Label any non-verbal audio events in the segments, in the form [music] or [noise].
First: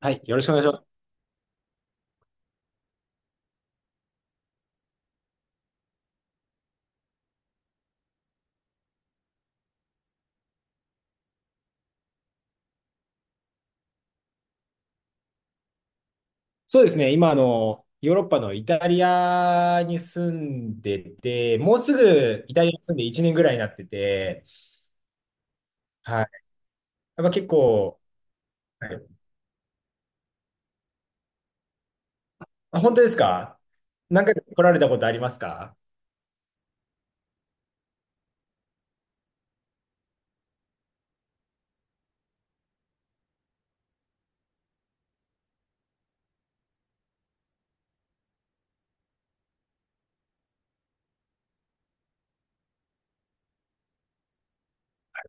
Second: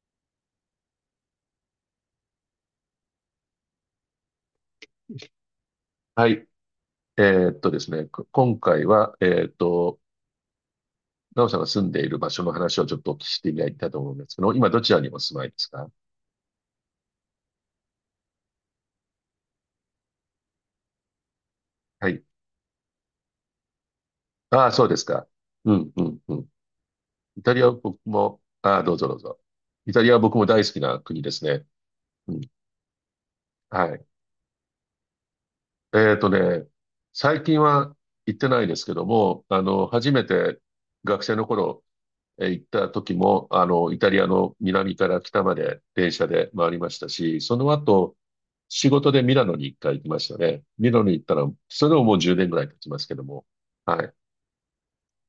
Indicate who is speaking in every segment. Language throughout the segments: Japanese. Speaker 1: はい、よろしくお願いします。
Speaker 2: はい。ですね、今回は、なおさんが住んでいる場所の話をちょっとお聞きしてみたいと思うんですけど、今どちらにお住まいですか？
Speaker 1: そうですね、今、ヨーロッパのイタリアに住んでて、もうす
Speaker 2: はい。
Speaker 1: ぐイタリアに住んで1年ぐらいになってて、
Speaker 2: ああ、そうですか。うん、う
Speaker 1: は
Speaker 2: ん、
Speaker 1: い。
Speaker 2: うん。
Speaker 1: やっぱ
Speaker 2: イ
Speaker 1: 結
Speaker 2: タリアは僕
Speaker 1: 構、
Speaker 2: も、ああ、ど
Speaker 1: は
Speaker 2: う
Speaker 1: い。
Speaker 2: ぞどうぞ。イタリアは僕も大好きな国ですね。うん。
Speaker 1: あ、本当ですか？
Speaker 2: はい。
Speaker 1: 何回か来られたことありますか？
Speaker 2: えーっとね、最近は行ってないですけども、初めて学生の頃、行った時も、イタリアの南から北まで電車で回りましたし、その後、仕事でミラノに一回行きましたね。ミラノに行ったら、それでももう10年ぐらい経ちますけども。はい。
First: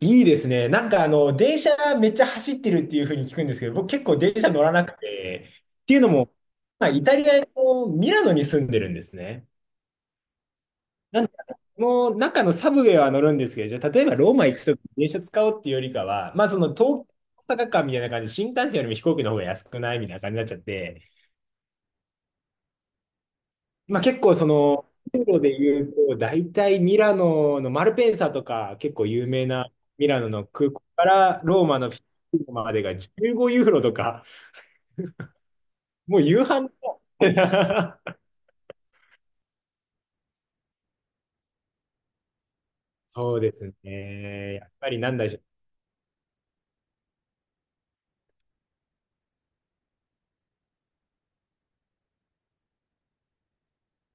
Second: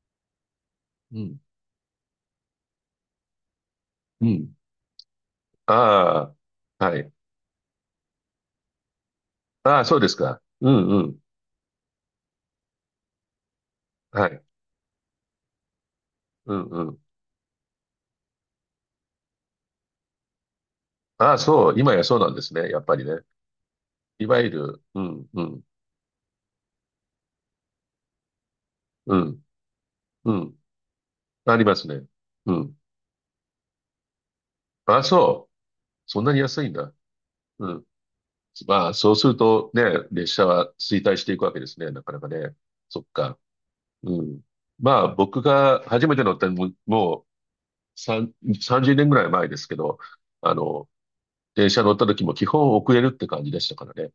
Speaker 1: いいですね。なんかあ
Speaker 2: う
Speaker 1: の、
Speaker 2: ん。
Speaker 1: 電車めっちゃ走ってるっていうふうに聞くんですけど、僕結構
Speaker 2: う
Speaker 1: 電車
Speaker 2: ん。
Speaker 1: 乗らなくて、っていうのも、
Speaker 2: ああ、
Speaker 1: まあ、
Speaker 2: は
Speaker 1: イ
Speaker 2: い。
Speaker 1: タリアのミラノに住んでるんですね。
Speaker 2: ああ、そうですか。うんうん。
Speaker 1: なんかもう中のサブウェイは乗るんですけど、じゃあ例えば
Speaker 2: は
Speaker 1: ロー
Speaker 2: い。
Speaker 1: マ行くときに電車使おうっていうよりかは、まあ
Speaker 2: う
Speaker 1: そ
Speaker 2: ん
Speaker 1: の
Speaker 2: うん。
Speaker 1: 東京大阪間みたいな感じで、新幹線よりも飛行機の方が安くないみたいな感じになっちゃって、
Speaker 2: ああ、そう。今やそうなんですね。やっぱりね。
Speaker 1: まあ結
Speaker 2: い
Speaker 1: 構
Speaker 2: わ
Speaker 1: そ
Speaker 2: ゆる、
Speaker 1: の、
Speaker 2: う
Speaker 1: ユー
Speaker 2: ん
Speaker 1: ロ
Speaker 2: う
Speaker 1: で
Speaker 2: ん
Speaker 1: 言うと、大体ミラノのマルペンサとか結構
Speaker 2: う
Speaker 1: 有
Speaker 2: ん
Speaker 1: 名なミラノ
Speaker 2: う
Speaker 1: の
Speaker 2: ん。
Speaker 1: 空港から
Speaker 2: あり
Speaker 1: ロー
Speaker 2: ま
Speaker 1: マ
Speaker 2: す
Speaker 1: のフィ
Speaker 2: ね。
Speaker 1: レンツ
Speaker 2: う
Speaker 1: ェま
Speaker 2: ん。
Speaker 1: でが15ユーロとか、
Speaker 2: ああ、そう。
Speaker 1: も
Speaker 2: そ
Speaker 1: う
Speaker 2: んなに
Speaker 1: 夕飯
Speaker 2: 安い
Speaker 1: の。
Speaker 2: んだ。うん。
Speaker 1: [laughs]
Speaker 2: まあ、そうするとね、列車は衰退していくわけですね、なかなかね。そっ
Speaker 1: そ
Speaker 2: か。
Speaker 1: うです
Speaker 2: うん。
Speaker 1: ね。やっぱ
Speaker 2: ま
Speaker 1: りな
Speaker 2: あ、
Speaker 1: んだでしょ
Speaker 2: 僕
Speaker 1: う。
Speaker 2: が初めて乗ったのも、もう3、30年ぐらい前ですけど、あの、電車乗った時も基本遅れるって感じでしたからね。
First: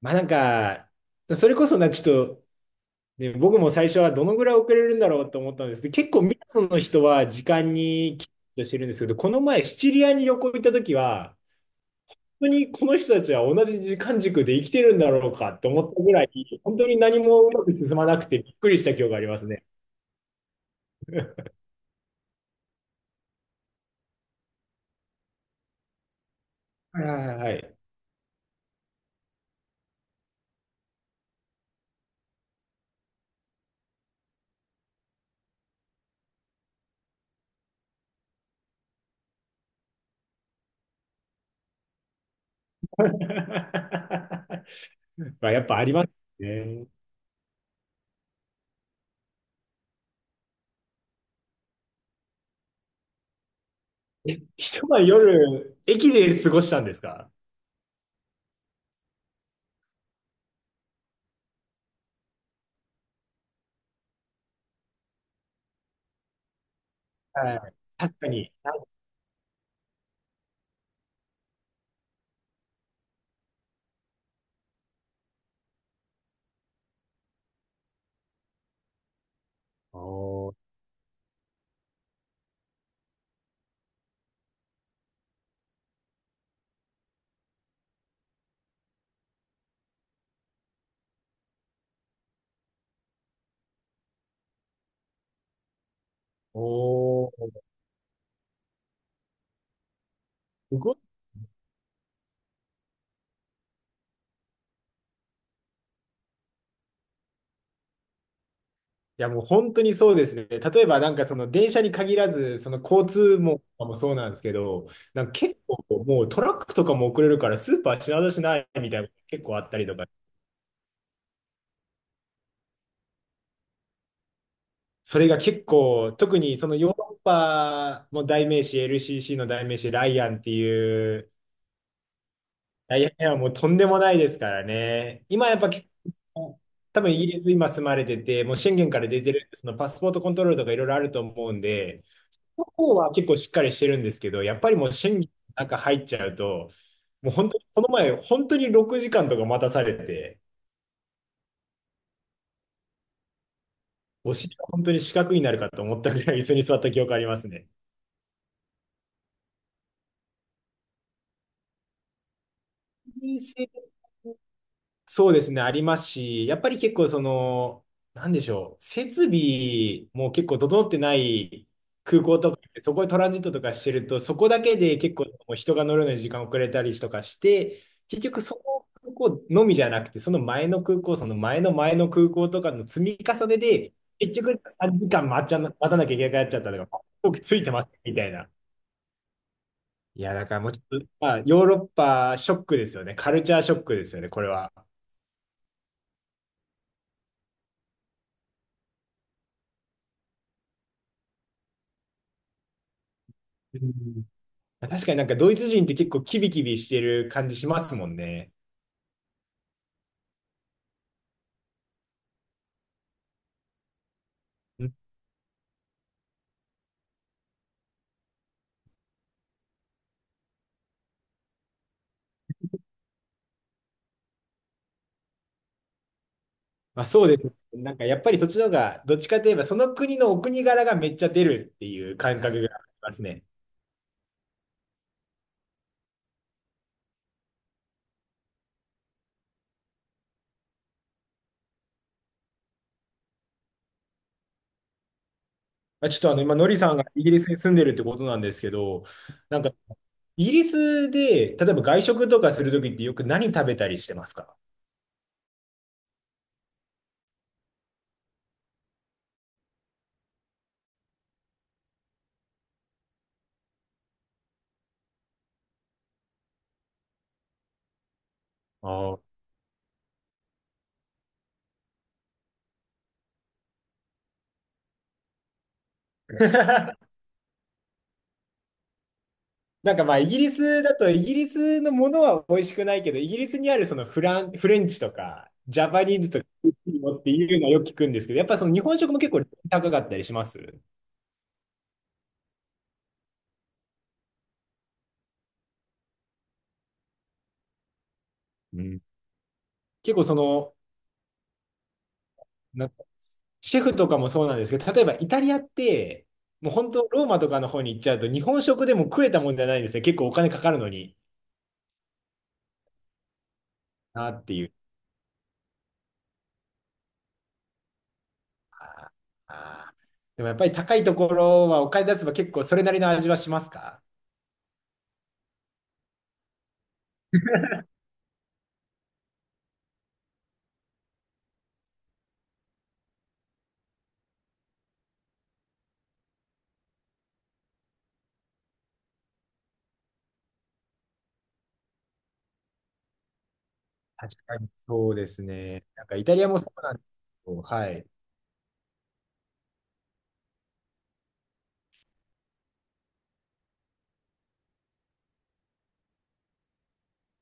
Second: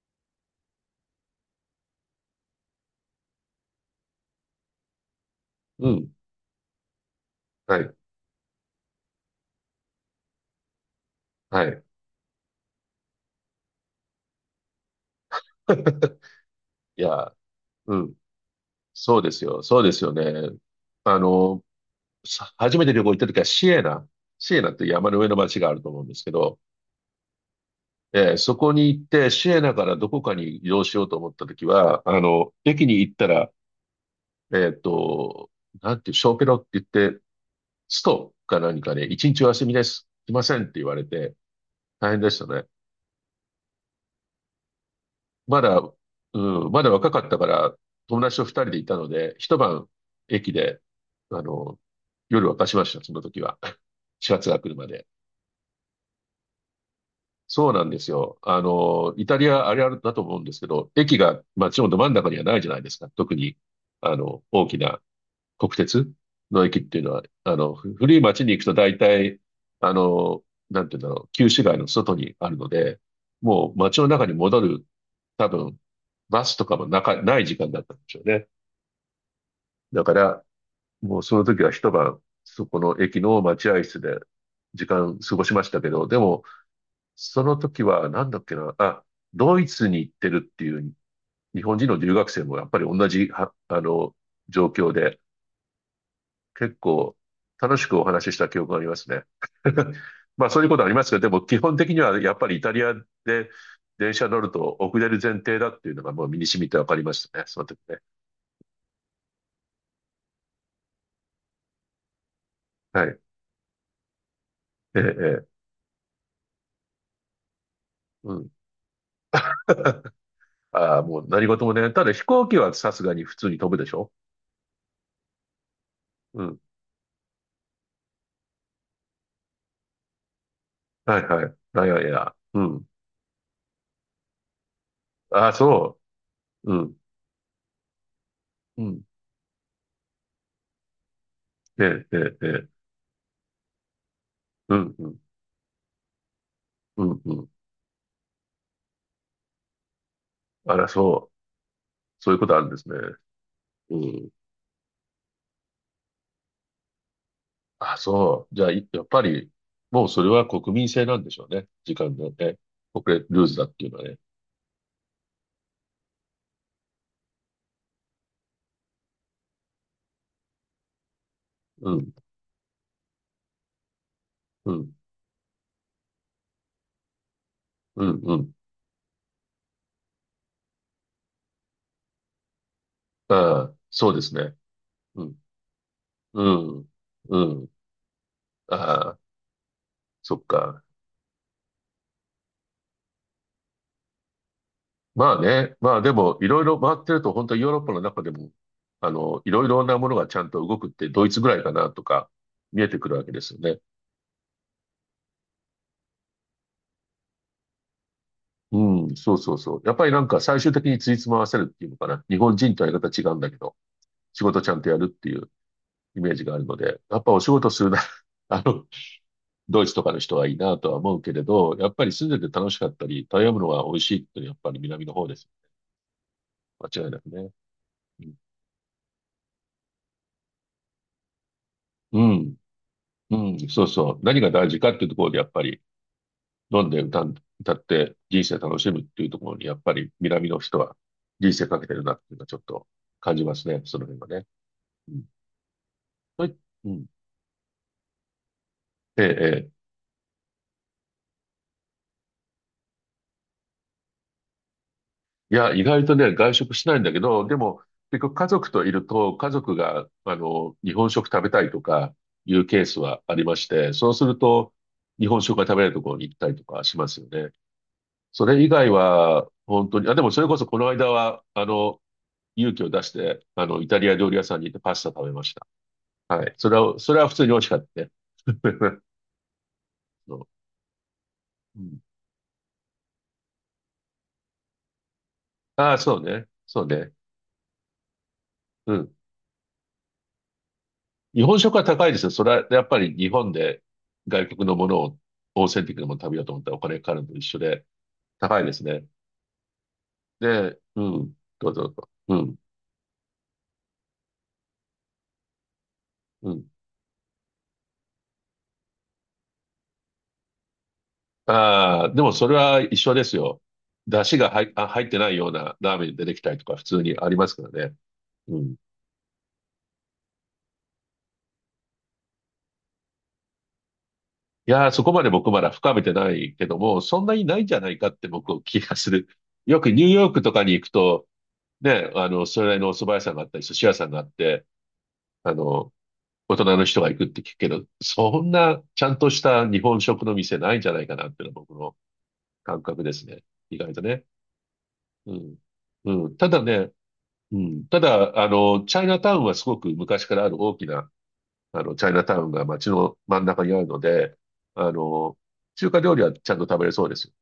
Speaker 1: まあなんか、それこそな、ちょっと、で、僕も最初はどのぐらい遅れるんだろうと思ったんです
Speaker 2: う
Speaker 1: けど、結
Speaker 2: ん。
Speaker 1: 構ミラノの人は時間
Speaker 2: はい。
Speaker 1: にきっとしてるんですけど、この前シチリアに旅行行った時は、
Speaker 2: はい。
Speaker 1: 本当にこの人たちは同じ時間軸で生きてるんだろうかと思ったぐ
Speaker 2: [laughs]
Speaker 1: らい、本当に
Speaker 2: い
Speaker 1: 何
Speaker 2: や、
Speaker 1: もうまく進
Speaker 2: う
Speaker 1: ま
Speaker 2: ん。
Speaker 1: なくてびっくりした記憶が
Speaker 2: そ
Speaker 1: あ
Speaker 2: う
Speaker 1: り
Speaker 2: で
Speaker 1: ま
Speaker 2: す
Speaker 1: す
Speaker 2: よ。
Speaker 1: ね。
Speaker 2: そうですよね。あの、初めて旅行行った時はシエナ。シエナって山の上の町があると思うんですけど、
Speaker 1: はいはいはい。
Speaker 2: そこに行って、シエナからどこかに移動しようと思ったときは、駅に行ったら、えっと、なんていう、小ペロって言って、ストか何かね、一日お休みです。来ませんって言われて、大変でしたね。
Speaker 1: [laughs] まあ、
Speaker 2: ま
Speaker 1: やっ
Speaker 2: だ、
Speaker 1: ぱあります
Speaker 2: うん、ま
Speaker 1: ね。
Speaker 2: だ若かったから、友達と二人でいたので、一晩駅で、あの、夜沸かしました、その時は。[laughs] 始
Speaker 1: え、
Speaker 2: 発が来るま
Speaker 1: 一
Speaker 2: で。
Speaker 1: 晩夜、駅で過ごしたんですか？
Speaker 2: そうなんですよ。イタリアあれあるだと思うんですけど、駅が街のど真ん中にはないじゃないですか。特に、大きな国鉄の駅っていうのは、
Speaker 1: はい。確
Speaker 2: 古い
Speaker 1: か
Speaker 2: 街に
Speaker 1: に。
Speaker 2: 行くと大体、あの、なんていうんだろう、旧市街の外にあるので、もう街の中に戻る、多分、バスとかもない時間だったんでしょうね。
Speaker 1: お
Speaker 2: だから、
Speaker 1: ー、
Speaker 2: もうその時は一晩、そこの駅の待合室で時間過ごしましたけど、でも、その時は、なんだっけな、あ、ドイツに行ってるっていう日本人の留学生もやっぱり同じは、状況で、結構
Speaker 1: おー、
Speaker 2: 楽しくお話しした記憶がありますね。[laughs] まあそういうことありますけど、でも基本的にはやっぱりイタリアで電車乗ると遅れる前提だっていうのがもう身に染みてわかりましたね、その時ね。
Speaker 1: いや、もう本当にそうですね。例えば、なんかその電車に限らず、その
Speaker 2: は
Speaker 1: 交
Speaker 2: い。
Speaker 1: 通網とかもそうなんですけど、
Speaker 2: ええ、
Speaker 1: なんか
Speaker 2: ええ、
Speaker 1: 結構もうトラックとかも遅れるからスーパー品出
Speaker 2: う
Speaker 1: し
Speaker 2: ん。
Speaker 1: ないみたいなのが結構あったりとか、
Speaker 2: [laughs] ああ、もう何事もね。ただ飛行機はさすがに普通に飛ぶでしょ？
Speaker 1: それが結構、特
Speaker 2: う
Speaker 1: に
Speaker 2: ん。
Speaker 1: そのヨーロッパの代名詞、LCC の代名詞、ライアンってい
Speaker 2: はい
Speaker 1: う、
Speaker 2: はい。いやいやいや。うん。
Speaker 1: ライアンはもうとんでもないですからね。
Speaker 2: あ
Speaker 1: 今
Speaker 2: あ、
Speaker 1: やっぱ結
Speaker 2: そ
Speaker 1: 構、
Speaker 2: う。うん。
Speaker 1: 多分イギリス今住まれてて、もう宣
Speaker 2: う
Speaker 1: 言か
Speaker 2: ん。
Speaker 1: ら出てる、そのパスポートコントロールとかいろいろあると思うん
Speaker 2: え
Speaker 1: で、
Speaker 2: え、ええ、え
Speaker 1: の
Speaker 2: え。
Speaker 1: 方は結構しっかりしてるんですけど、やっぱ
Speaker 2: う
Speaker 1: りもう
Speaker 2: ん、う
Speaker 1: 審
Speaker 2: ん、
Speaker 1: 議の中入っちゃうと、
Speaker 2: うん、
Speaker 1: も
Speaker 2: う
Speaker 1: う本
Speaker 2: ん。
Speaker 1: 当に、この前、本当に6時間とか待たされて、
Speaker 2: あら、そう。そういうことあるんですね。うん。
Speaker 1: お尻が本当に四角になるかと思ったぐらい椅子に座った記憶ありますね。
Speaker 2: あ、そう。じゃあ、いやっぱり、もうそれは国民性なんでしょうね。時間のね。
Speaker 1: 人
Speaker 2: ルーズだ
Speaker 1: 生
Speaker 2: っていうのはね。
Speaker 1: そうですね、ありますし、やっぱり結構その、なんでしょう、設備も結構整ってない
Speaker 2: うん、
Speaker 1: 空港とかって、そこでトランジットとかしてると、そこだ
Speaker 2: う
Speaker 1: け
Speaker 2: ん、
Speaker 1: で結構もう人が乗るのに時間遅れたりとかして、
Speaker 2: うん、
Speaker 1: 結
Speaker 2: う
Speaker 1: 局
Speaker 2: ん。
Speaker 1: そこ空港のみじゃなくて、その前の空港、その前の前の空港とかの積み重ね
Speaker 2: ああ、
Speaker 1: で、
Speaker 2: そうで
Speaker 1: 結
Speaker 2: すね。
Speaker 1: 局3時
Speaker 2: う
Speaker 1: 間
Speaker 2: ん、
Speaker 1: 待っちゃな、待たなきゃいけなくなっ
Speaker 2: う
Speaker 1: ちゃったと
Speaker 2: ん、
Speaker 1: か、僕
Speaker 2: う
Speaker 1: つい
Speaker 2: ん。
Speaker 1: てますみたいな。
Speaker 2: ああ、
Speaker 1: いや、
Speaker 2: そっ
Speaker 1: だからもうち
Speaker 2: か。
Speaker 1: ょっと、まあ、ヨーロッパショックですよね。カルチャーショックですよね、これは。
Speaker 2: まあね。まあでも、いろいろ回ってると、本当にヨーロッパの中でも、いろいろなものがちゃんと動くって、ドイツぐらいかなとか、見えてくるわけですよね。
Speaker 1: うん、確かになんかドイツ人って結構キビキビしてる感じしますもんね。
Speaker 2: うん、そうそうそう。やっぱりなんか最終的についつま合わせるっていうのかな。日本人とやり方違うんだけど、仕事ちゃん
Speaker 1: う
Speaker 2: と
Speaker 1: ん、
Speaker 2: やるっていうイメージがあるので、やっぱお仕事するな、[laughs] あの、ドイツとかの人はいいなとは思うけれど、やっぱり住んでて楽しかったり、食べ物が美味しいっていうのはやっぱり南の方です。
Speaker 1: ま
Speaker 2: 間
Speaker 1: あ、
Speaker 2: 違いな
Speaker 1: そ
Speaker 2: く
Speaker 1: うです
Speaker 2: ね。
Speaker 1: ね。なんかやっ
Speaker 2: う
Speaker 1: ぱ
Speaker 2: ん、
Speaker 1: りそっちの方が、どっちかといえばその国のお国柄がめっちゃ出るっていう
Speaker 2: う
Speaker 1: 感
Speaker 2: ん、
Speaker 1: 覚があります
Speaker 2: う
Speaker 1: ね。
Speaker 2: んそうそう。何が大事かっていうところでやっぱり飲んで歌って人生楽しむっていうところにやっぱり南の人は人生かけてるなっていうのはちょっと感じますね。その辺はね。うん。
Speaker 1: まあ、ちょっとあの
Speaker 2: は
Speaker 1: 今、
Speaker 2: い。
Speaker 1: ノリ
Speaker 2: う
Speaker 1: さんが
Speaker 2: ん
Speaker 1: イギリスに住んでるってことなんですけど、
Speaker 2: ええ、
Speaker 1: なん
Speaker 2: え
Speaker 1: か
Speaker 2: え。
Speaker 1: イギリスで、例えば外食とかするときってよく何食べたりしてますか？
Speaker 2: いや、意外とね、外食しないんだけど、でも、結局家族といると、家族が、日本食食べたいとかいうケースはありまして、そうすると、日本食が食べれるところに行ったりとかしますよね。それ以外
Speaker 1: ああ。
Speaker 2: は、本当に、あ、でもそれこそこの間は、勇気を出して、イタリア料理屋さんに行ってパスタ食べました。はい。それは、
Speaker 1: [laughs]
Speaker 2: それは普通に美味しかったね。[laughs]
Speaker 1: なんかまあイ
Speaker 2: そ
Speaker 1: ギ
Speaker 2: う
Speaker 1: リスだとイギリ
Speaker 2: う
Speaker 1: スの
Speaker 2: ん、
Speaker 1: ものは美味しくないけど、イギリスにあるそのフラン、フレンチとかジャ
Speaker 2: ああ、
Speaker 1: パ
Speaker 2: そ
Speaker 1: ニー
Speaker 2: う
Speaker 1: ズとか
Speaker 2: ね。そうね。
Speaker 1: っていうのはよく聞くんですけど、やっぱその日
Speaker 2: う
Speaker 1: 本食
Speaker 2: ん。
Speaker 1: も結構高かったりします
Speaker 2: 日本食は高いですよ。それはやっぱり日本で外国のものをオーセンティックなものを食べようと思ったらお金かかるのと一緒で高いで
Speaker 1: う
Speaker 2: す
Speaker 1: ん、
Speaker 2: ね。
Speaker 1: 結構その、
Speaker 2: で、うん、どうぞどうぞ。うん、
Speaker 1: な、シェフとかもそうなんですけど、例えばイタリアって、
Speaker 2: うん。
Speaker 1: もう本当、ローマとかの方に行っちゃうと、日本食でも食えたもんじゃないんですね。結構お金かかるのに
Speaker 2: ああ、でもそれは一緒ですよ。出
Speaker 1: な
Speaker 2: 汁
Speaker 1: っ
Speaker 2: が
Speaker 1: ていう。
Speaker 2: 入ってないようなラーメン出てきたりとか普通にありますからね。うん。
Speaker 1: あー、でもやっぱり高いところはお金出せば結構それなりの味はしますか？
Speaker 2: いやー、そこまで僕まだ深めてないけども、そんなにないんじゃないかって僕は気がする。よくニューヨークとかに行くと、ね、それなりのお蕎麦屋さんがあったり、寿司屋さんがあって、あの、大人の人が行くって聞くけど、そんなちゃんとした日本食の店ないんじゃないかなっていうのは僕の感覚ですね。意外とね。
Speaker 1: 確かにそうで
Speaker 2: う
Speaker 1: す
Speaker 2: ん。
Speaker 1: ね。なんかイ
Speaker 2: う
Speaker 1: タ
Speaker 2: ん。
Speaker 1: リ
Speaker 2: た
Speaker 1: アも
Speaker 2: だ
Speaker 1: そう
Speaker 2: ね、
Speaker 1: なんですけ
Speaker 2: う
Speaker 1: ど、は
Speaker 2: ん。た
Speaker 1: い。
Speaker 2: だ、チャイナタウンはすごく昔からある大きな、チャイナタウンが街の真ん中にあるので、あの、中華料理はちゃんと食べれそうですよ。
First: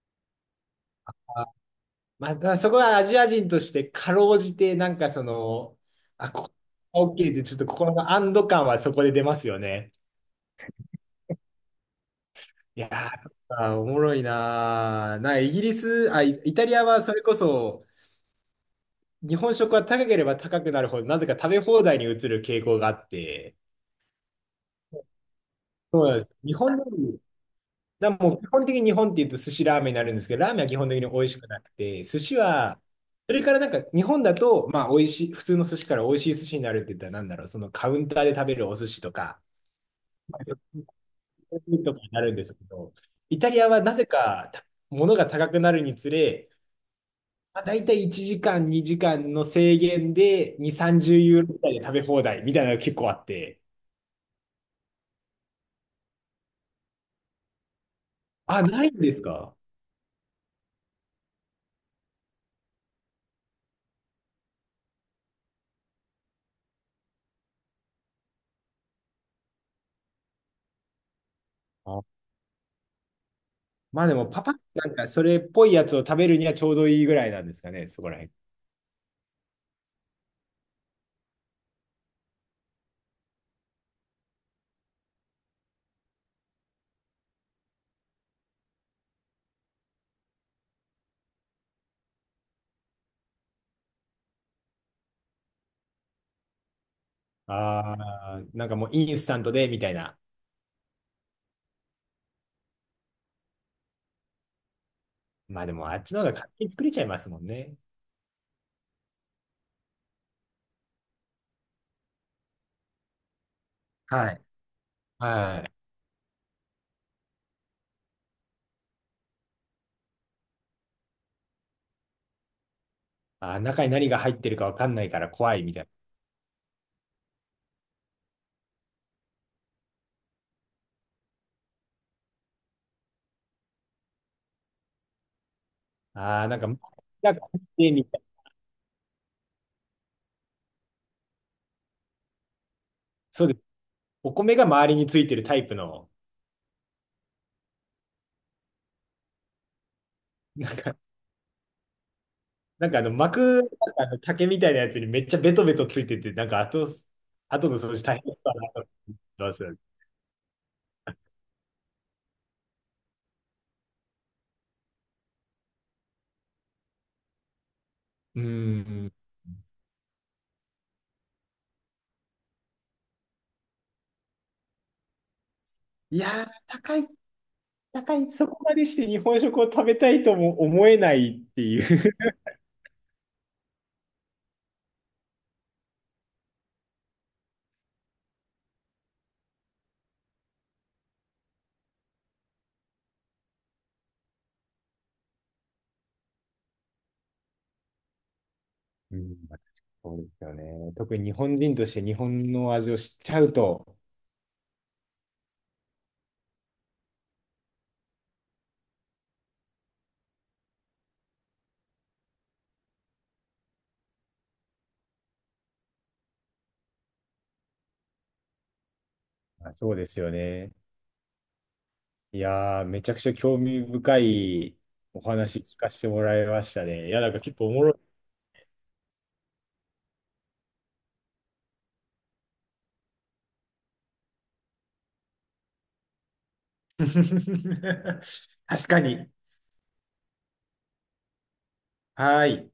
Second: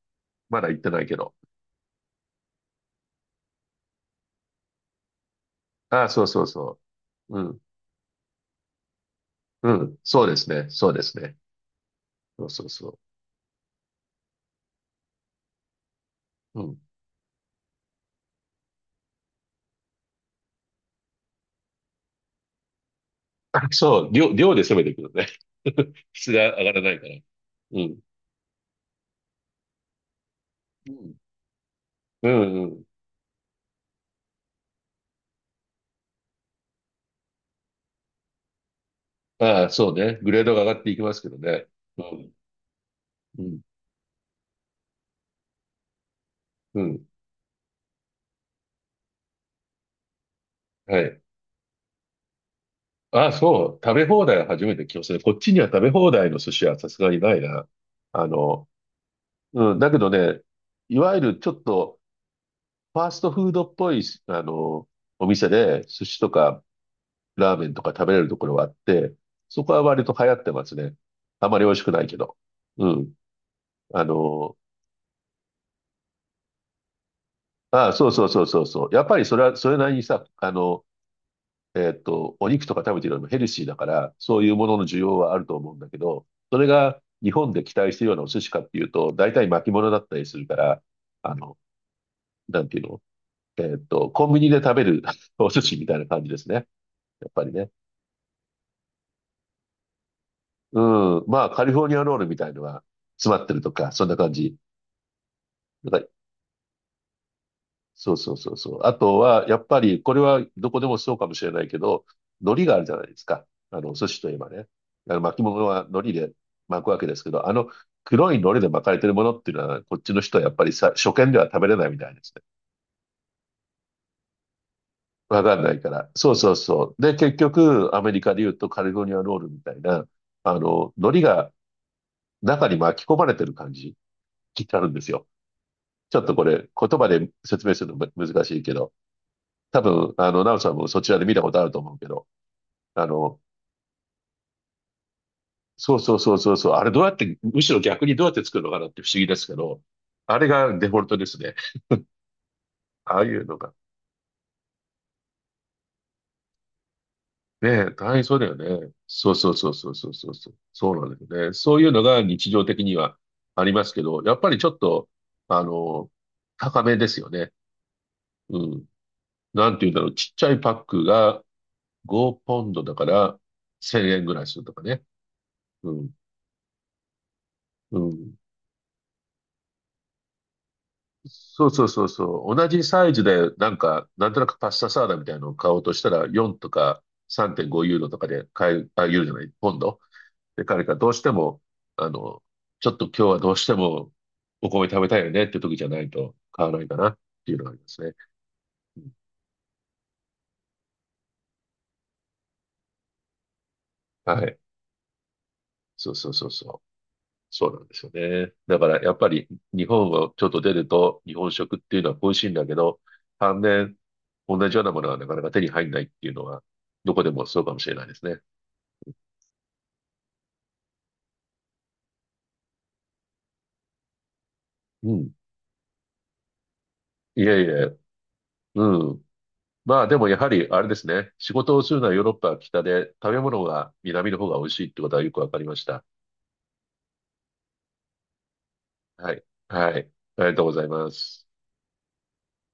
Speaker 2: まだ行ってないけど。
Speaker 1: あ、またそこはアジア人としてかろうじて、なんかその、
Speaker 2: ああ、そう
Speaker 1: あ、
Speaker 2: そう
Speaker 1: こ
Speaker 2: そ
Speaker 1: こ OK
Speaker 2: う。う
Speaker 1: で、ちょっ
Speaker 2: ん。
Speaker 1: と心の安堵感はそこで出ますよ
Speaker 2: う
Speaker 1: ね。
Speaker 2: ん。そうですね。そうですね。そうそう
Speaker 1: いや
Speaker 2: そ
Speaker 1: ー、あーおもろいなー。な、イギリス、あ、イ、イ
Speaker 2: う。
Speaker 1: タ
Speaker 2: う
Speaker 1: リ
Speaker 2: ん。
Speaker 1: アはそれこそ、日本食は高ければ高くなるほど、なぜか食べ放題に移る傾向があって、
Speaker 2: あそう、量、量で攻めていくのね。
Speaker 1: そ
Speaker 2: [laughs]
Speaker 1: うなんで
Speaker 2: 質
Speaker 1: す。日
Speaker 2: が上が
Speaker 1: 本
Speaker 2: ら
Speaker 1: 料
Speaker 2: ないから。
Speaker 1: 理、
Speaker 2: うん。
Speaker 1: だもう基本的に日本って言うと寿司ラーメンになるんですけど、ラーメンは基本
Speaker 2: う
Speaker 1: 的に
Speaker 2: ん。
Speaker 1: 美味しくなくて、寿
Speaker 2: う
Speaker 1: 司
Speaker 2: んう
Speaker 1: は、
Speaker 2: ん。
Speaker 1: それからなんか日本だと、まあ美味しい、普通の寿司から美味しい寿司になるって言ったらなんだろう、そのカウンターで食べるお寿司とか、
Speaker 2: ああ、そうね。グレードが上がっていきますけどね。
Speaker 1: とか
Speaker 2: う
Speaker 1: にな
Speaker 2: ん。
Speaker 1: るんですけど、イ
Speaker 2: う
Speaker 1: タ
Speaker 2: ん。
Speaker 1: リアはなぜか、た、物が高くなるにつれ、
Speaker 2: うん。
Speaker 1: まあ、大体1時間、2時間の制限で2、
Speaker 2: はい。
Speaker 1: 30ユーロぐらいで食べ放題みたいなのが結構あっ
Speaker 2: ああ、
Speaker 1: て。
Speaker 2: そう。食べ放題は初めて聞きましたね。こっちには食べ放題の寿司はさすがにないな。あ
Speaker 1: あ、
Speaker 2: の、
Speaker 1: ないんですか？
Speaker 2: うん。だけどね、いわゆるちょっとファーストフードっぽい、あの、お店で寿司とかラーメンとか食べれるところはあって、そこは割と流行ってますね。あまり美味しくな
Speaker 1: あ、
Speaker 2: いけど。うん。
Speaker 1: ま
Speaker 2: あ
Speaker 1: あでもパパッ
Speaker 2: の、
Speaker 1: となんかそれっぽいやつを食べるにはちょうどいいぐらいなんですかね、
Speaker 2: ああ、
Speaker 1: そ
Speaker 2: そ
Speaker 1: こ
Speaker 2: う
Speaker 1: ら
Speaker 2: そう
Speaker 1: 辺。
Speaker 2: そうそうそう。やっぱりそれは、それなりにさ、お肉とか食べてるよりもヘルシーだから、そういうものの需要はあると思うんだけど、それが日本で期待してるようなお寿司かっていうと、大体巻物だったりするから、あの、なんていうのコンビニで食べる [laughs] お寿司みたいな感じですね。やっぱりね。
Speaker 1: ああ、なんかもうインスタントでみたいな。
Speaker 2: うん。まあ、カリフォルニアロールみたいのが詰まってるとか、そんな感じ。
Speaker 1: まあでもあっちの方が勝手に作れちゃいますもんね。
Speaker 2: そうそうそうそう。あとは、やっぱり、これはどこでもそうかもしれないけど、海苔があるじゃないですか。お寿司と
Speaker 1: は
Speaker 2: いえ
Speaker 1: い。
Speaker 2: ばね。あの巻き
Speaker 1: は
Speaker 2: 物
Speaker 1: い。
Speaker 2: は海苔で巻くわけですけど、あの黒い海苔で巻かれてるものっていうのは、こっちの人はやっぱりさ、初見では食べれないみたいですね。
Speaker 1: あー、中に何が入ってるかわかんないから
Speaker 2: わ
Speaker 1: 怖
Speaker 2: かん
Speaker 1: い
Speaker 2: な
Speaker 1: み
Speaker 2: い
Speaker 1: たい
Speaker 2: から。そうそうそう。で、結局、アメリカで言うとカリフォルニアロールみたいな、海苔が中に巻き込まれてる感じになるんですよ。ちょ
Speaker 1: な。
Speaker 2: っと
Speaker 1: あ
Speaker 2: こ
Speaker 1: あ、なんか、
Speaker 2: れ、言葉で
Speaker 1: なんか
Speaker 2: 説明するの
Speaker 1: みたい
Speaker 2: 難
Speaker 1: な。
Speaker 2: しいけど、多分、ナオさんもそちらで見たことあると思うけど、あの、
Speaker 1: そうです。お米が周りについてるタイプ
Speaker 2: そう
Speaker 1: の、
Speaker 2: そうそうそうそう、あれどうやって、むしろ逆にどうやって作るのかなって不思議ですけど、あれ
Speaker 1: なん
Speaker 2: がデフ
Speaker 1: か、
Speaker 2: ォルトですね。
Speaker 1: なんかあの
Speaker 2: ああい
Speaker 1: 膜、
Speaker 2: うのが。
Speaker 1: なんかあの竹みたいなやつにめっちゃベトベトついてて、なんか後、
Speaker 2: ね
Speaker 1: 後の
Speaker 2: え、
Speaker 1: 掃除
Speaker 2: 大
Speaker 1: 大
Speaker 2: 変
Speaker 1: 変
Speaker 2: そうだよ
Speaker 1: だなと
Speaker 2: ね。
Speaker 1: 思
Speaker 2: そうそ
Speaker 1: いま
Speaker 2: うそう
Speaker 1: す。
Speaker 2: そうそうそうそう。そうなんだよね。そういうのが日常的にはありますけど、やっぱりちょっと、あの、高めですよね。
Speaker 1: う
Speaker 2: うん。
Speaker 1: ん。
Speaker 2: なんて言うんだろう。ちっちゃいパックが5ポンドだから1000円ぐらいするとかね。うん。
Speaker 1: いやー、高い、
Speaker 2: う
Speaker 1: 高い、
Speaker 2: ん。
Speaker 1: そこまでして日本食を食べたいとも思えないって
Speaker 2: そう
Speaker 1: い
Speaker 2: そうそう
Speaker 1: う。
Speaker 2: そう。同じサイズで、なんか、なんとなくパスタサラダみたいなのを買おうとしたら、4とか3.5ユーロとかで買え、あ、ユーロじゃない、ポンド。で、彼がどうしても、あの、ちょっと今日はどうしてもお米食べたいよねって時じゃないと買わないかなっていうのがありますね。うん
Speaker 1: うん、まあそうですよね。特に日本人として日本の味を知っちゃうと、
Speaker 2: はい。そうそうそうそう。そうなんですよね。だからやっぱり日本をちょっと出ると日本食っていうのは恋しいんだけど、反面同じようなものはなかなか手に入んないっていうのはどこでもそうかもしれないですね。
Speaker 1: まあそうですよね。いやー、めちゃくちゃ興味深い
Speaker 2: う
Speaker 1: お
Speaker 2: ん。
Speaker 1: 話聞かせてもらいましたね。いや、なんか
Speaker 2: いえ
Speaker 1: 結
Speaker 2: い
Speaker 1: 構おもろ
Speaker 2: え。
Speaker 1: い。
Speaker 2: うん。まあでもやはりあれですね。仕事をするのはヨーロッパは北で、食べ物が南の方が美味しいってことはよくわかりました。
Speaker 1: [laughs] 確かに。
Speaker 2: はい。はい。ありがとうございます。
Speaker 1: はーい。